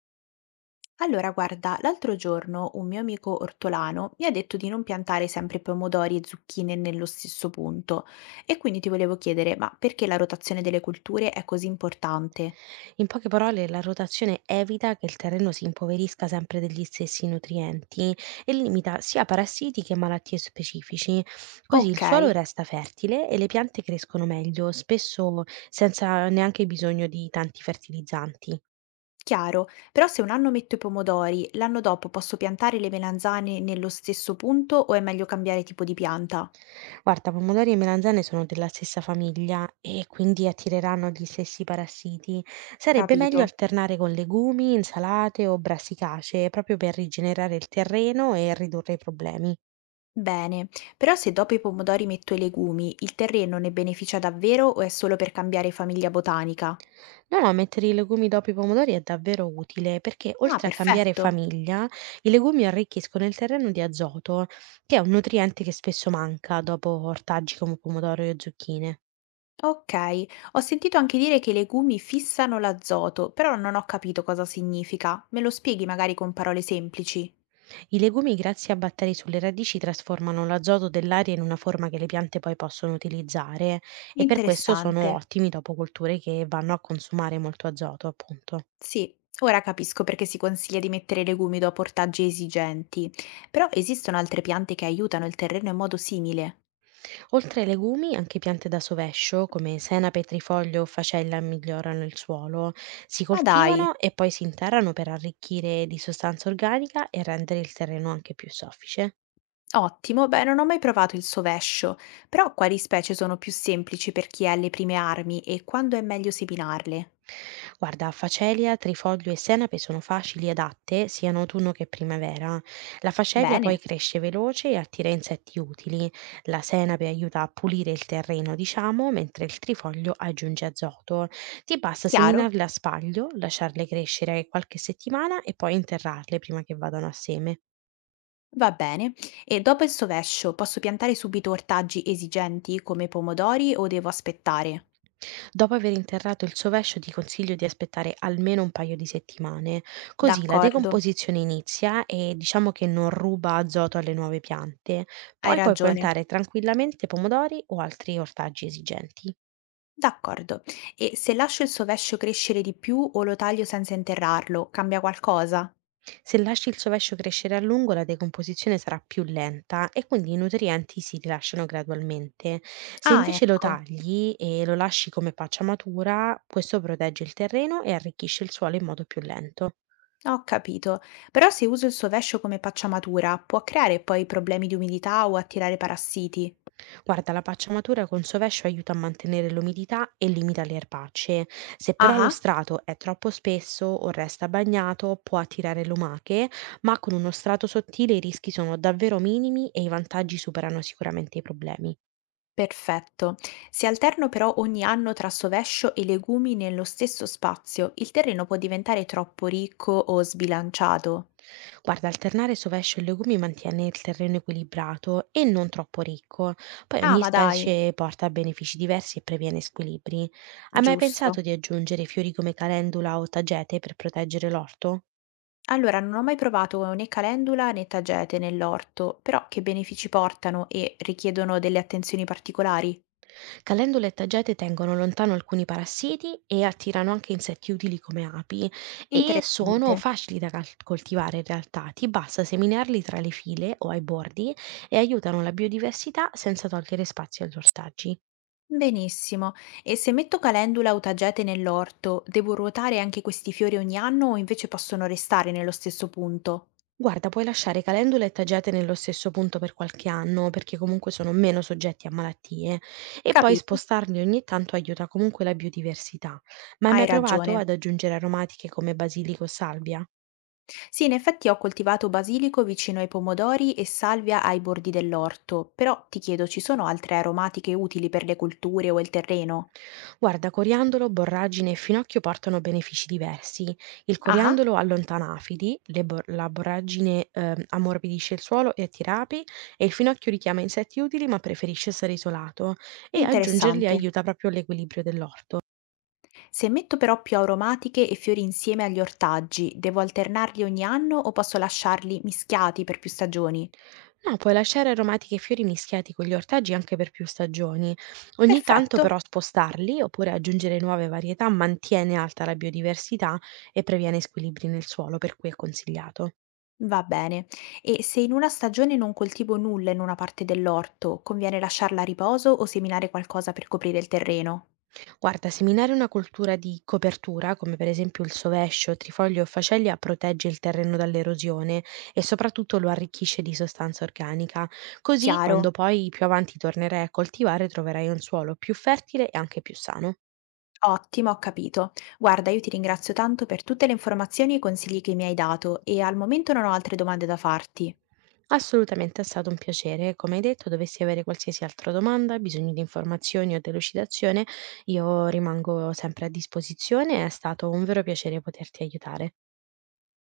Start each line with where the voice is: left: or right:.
left: Allora, guarda, l'altro giorno un mio amico ortolano mi ha detto di non piantare sempre pomodori e zucchine nello stesso punto e quindi ti volevo chiedere, ma perché la rotazione delle culture è così importante?
right: In poche parole, la rotazione evita che il terreno si impoverisca sempre degli stessi nutrienti e limita sia parassiti che malattie specifici. Così il
left: Ok,
right: suolo resta fertile e le piante crescono meglio, spesso senza neanche bisogno di tanti fertilizzanti.
left: chiaro, però se un anno metto i pomodori, l'anno dopo posso piantare le melanzane nello stesso punto o è meglio cambiare tipo di pianta?
right: Guarda, pomodori e melanzane sono della stessa famiglia e quindi attireranno gli stessi parassiti. Sarebbe meglio
left: Capito.
right: alternare con legumi, insalate o brassicacee proprio per rigenerare il terreno e ridurre i problemi.
left: Bene, però se dopo i pomodori metto i legumi, il terreno ne beneficia davvero o è solo per cambiare famiglia botanica?
right: No, no, mettere i legumi dopo i pomodori è davvero utile perché
left: Ah,
right: oltre a cambiare
left: perfetto.
right: famiglia, i legumi arricchiscono il terreno di azoto, che è un nutriente che spesso manca dopo ortaggi come pomodoro e zucchine.
left: Ok, ho sentito anche dire che i legumi fissano l'azoto, però non ho capito cosa significa. Me lo spieghi magari con parole semplici?
right: I legumi, grazie a batteri sulle radici, trasformano l'azoto dell'aria in una forma che le piante poi possono utilizzare e per questo sono
left: Interessante.
right: ottimi dopo colture che vanno a consumare molto azoto, appunto.
left: Sì, ora capisco perché si consiglia di mettere legumi dopo ortaggi esigenti. Però esistono altre piante che aiutano il terreno in modo simile.
right: Oltre ai legumi, anche piante da sovescio, come senape, trifoglio o facella, migliorano il suolo. Si
left: Ma dai,
right: coltivano e poi si interrano per arricchire di sostanza organica e rendere il terreno anche più soffice.
left: ottimo, beh, non ho mai provato il sovescio, però quali specie sono più semplici per chi ha le prime armi e quando è meglio seminarle?
right: Guarda, facelia, trifoglio e senape sono facili ed atte sia in autunno che primavera. La facelia poi
left: Bene,
right: cresce veloce e attira insetti utili. La senape aiuta a pulire il terreno, diciamo, mentre il trifoglio aggiunge azoto. Ti basta
left: chiaro?
right: seminarle a spaglio, lasciarle crescere qualche settimana e poi interrarle prima che vadano a seme.
left: Va bene. E dopo il sovescio posso piantare subito ortaggi esigenti come pomodori o devo aspettare?
right: Dopo aver interrato il sovescio ti consiglio di aspettare almeno un paio di settimane, così la
left: D'accordo,
right: decomposizione inizia e diciamo che non ruba azoto alle nuove piante.
left: hai
right: Poi puoi
left: ragione.
right: piantare tranquillamente pomodori o altri ortaggi esigenti.
left: D'accordo. E se lascio il sovescio crescere di più o lo taglio senza interrarlo, cambia qualcosa?
right: Se lasci il sovescio crescere a lungo la decomposizione sarà più lenta e quindi i nutrienti si rilasciano gradualmente. Se
left: Ah,
right: invece lo
left: ecco,
right: tagli e lo lasci come paccia matura, questo protegge il terreno e arricchisce il suolo in modo più lento.
left: ho capito. Però se uso il sovescio come pacciamatura, può creare poi problemi di umidità o attirare parassiti.
right: Guarda, la pacciamatura con sovescio aiuta a mantenere l'umidità e limita le erbacce. Se
left: Ah,
right: però lo
left: ah.
right: strato è troppo spesso o resta bagnato, può attirare lumache, ma con uno strato sottile i rischi sono davvero minimi e i vantaggi superano sicuramente i problemi.
left: Perfetto. Se alterno però ogni anno tra sovescio e legumi nello stesso spazio, il terreno può diventare troppo ricco o sbilanciato.
right: Guarda, alternare sovescio e legumi mantiene il terreno equilibrato e non troppo ricco. Poi
left: Ah,
right: ogni
left: ma dai,
right: specie porta benefici diversi e previene squilibri. Hai mai
left: giusto.
right: pensato di aggiungere fiori come calendula o tagete per proteggere l'orto?
left: Allora, non ho mai provato né calendula né tagete nell'orto, però che benefici portano e richiedono delle attenzioni particolari?
right: Calendule e taggiate tengono lontano alcuni parassiti e attirano anche insetti utili come api e
left: Interessante.
right: sono facili da coltivare in realtà, ti basta seminarli tra le file o ai bordi e aiutano la biodiversità senza togliere spazio agli ortaggi.
left: Benissimo. E se metto calendula o tagete nell'orto, devo ruotare anche questi fiori ogni anno o invece possono restare nello stesso punto?
right: Guarda, puoi lasciare calendule e taggiate nello stesso punto per qualche anno perché comunque sono meno soggetti a malattie e poi
left: Capito?
right: spostarli ogni tanto aiuta comunque la biodiversità. Ma hai mai
left: Hai
right: provato
left: ragione.
right: ad aggiungere aromatiche come basilico o salvia?
left: Sì, in effetti ho coltivato basilico vicino ai pomodori e salvia ai bordi dell'orto, però ti chiedo, ci sono altre aromatiche utili per le colture o il terreno?
right: Guarda, coriandolo, borragine e finocchio portano benefici diversi. Il
left: Ah,
right: coriandolo allontana afidi, la borragine ammorbidisce il suolo e attira api, e il finocchio richiama insetti utili ma preferisce essere isolato, e aggiungerli
left: interessante.
right: aiuta proprio all'equilibrio dell'orto.
left: Se metto però più aromatiche e fiori insieme agli ortaggi, devo alternarli ogni anno o posso lasciarli mischiati per più stagioni?
right: No, puoi lasciare aromatiche e fiori mischiati con gli ortaggi anche per più stagioni. Ogni tanto
left: Perfetto,
right: però spostarli oppure aggiungere nuove varietà mantiene alta la biodiversità e previene squilibri nel suolo, per cui è consigliato.
left: va bene. E se in una stagione non coltivo nulla in una parte dell'orto, conviene lasciarla a riposo o seminare qualcosa per coprire il terreno?
right: Guarda, seminare una cultura di copertura, come per esempio il sovescio, trifoglio o facelia, protegge il terreno dall'erosione e soprattutto lo arricchisce di sostanza organica. Così, quando
left: Chiaro.
right: poi più avanti tornerai a coltivare, troverai un suolo più fertile e anche più sano.
left: Ottimo, ho capito. Guarda, io ti ringrazio tanto per tutte le informazioni e i consigli che mi hai dato e al momento non ho altre domande da farti.
right: Assolutamente è stato un piacere. Come hai detto, dovessi avere qualsiasi altra domanda, bisogno di informazioni o delucidazione, io rimango sempre a disposizione. È stato un vero piacere poterti aiutare.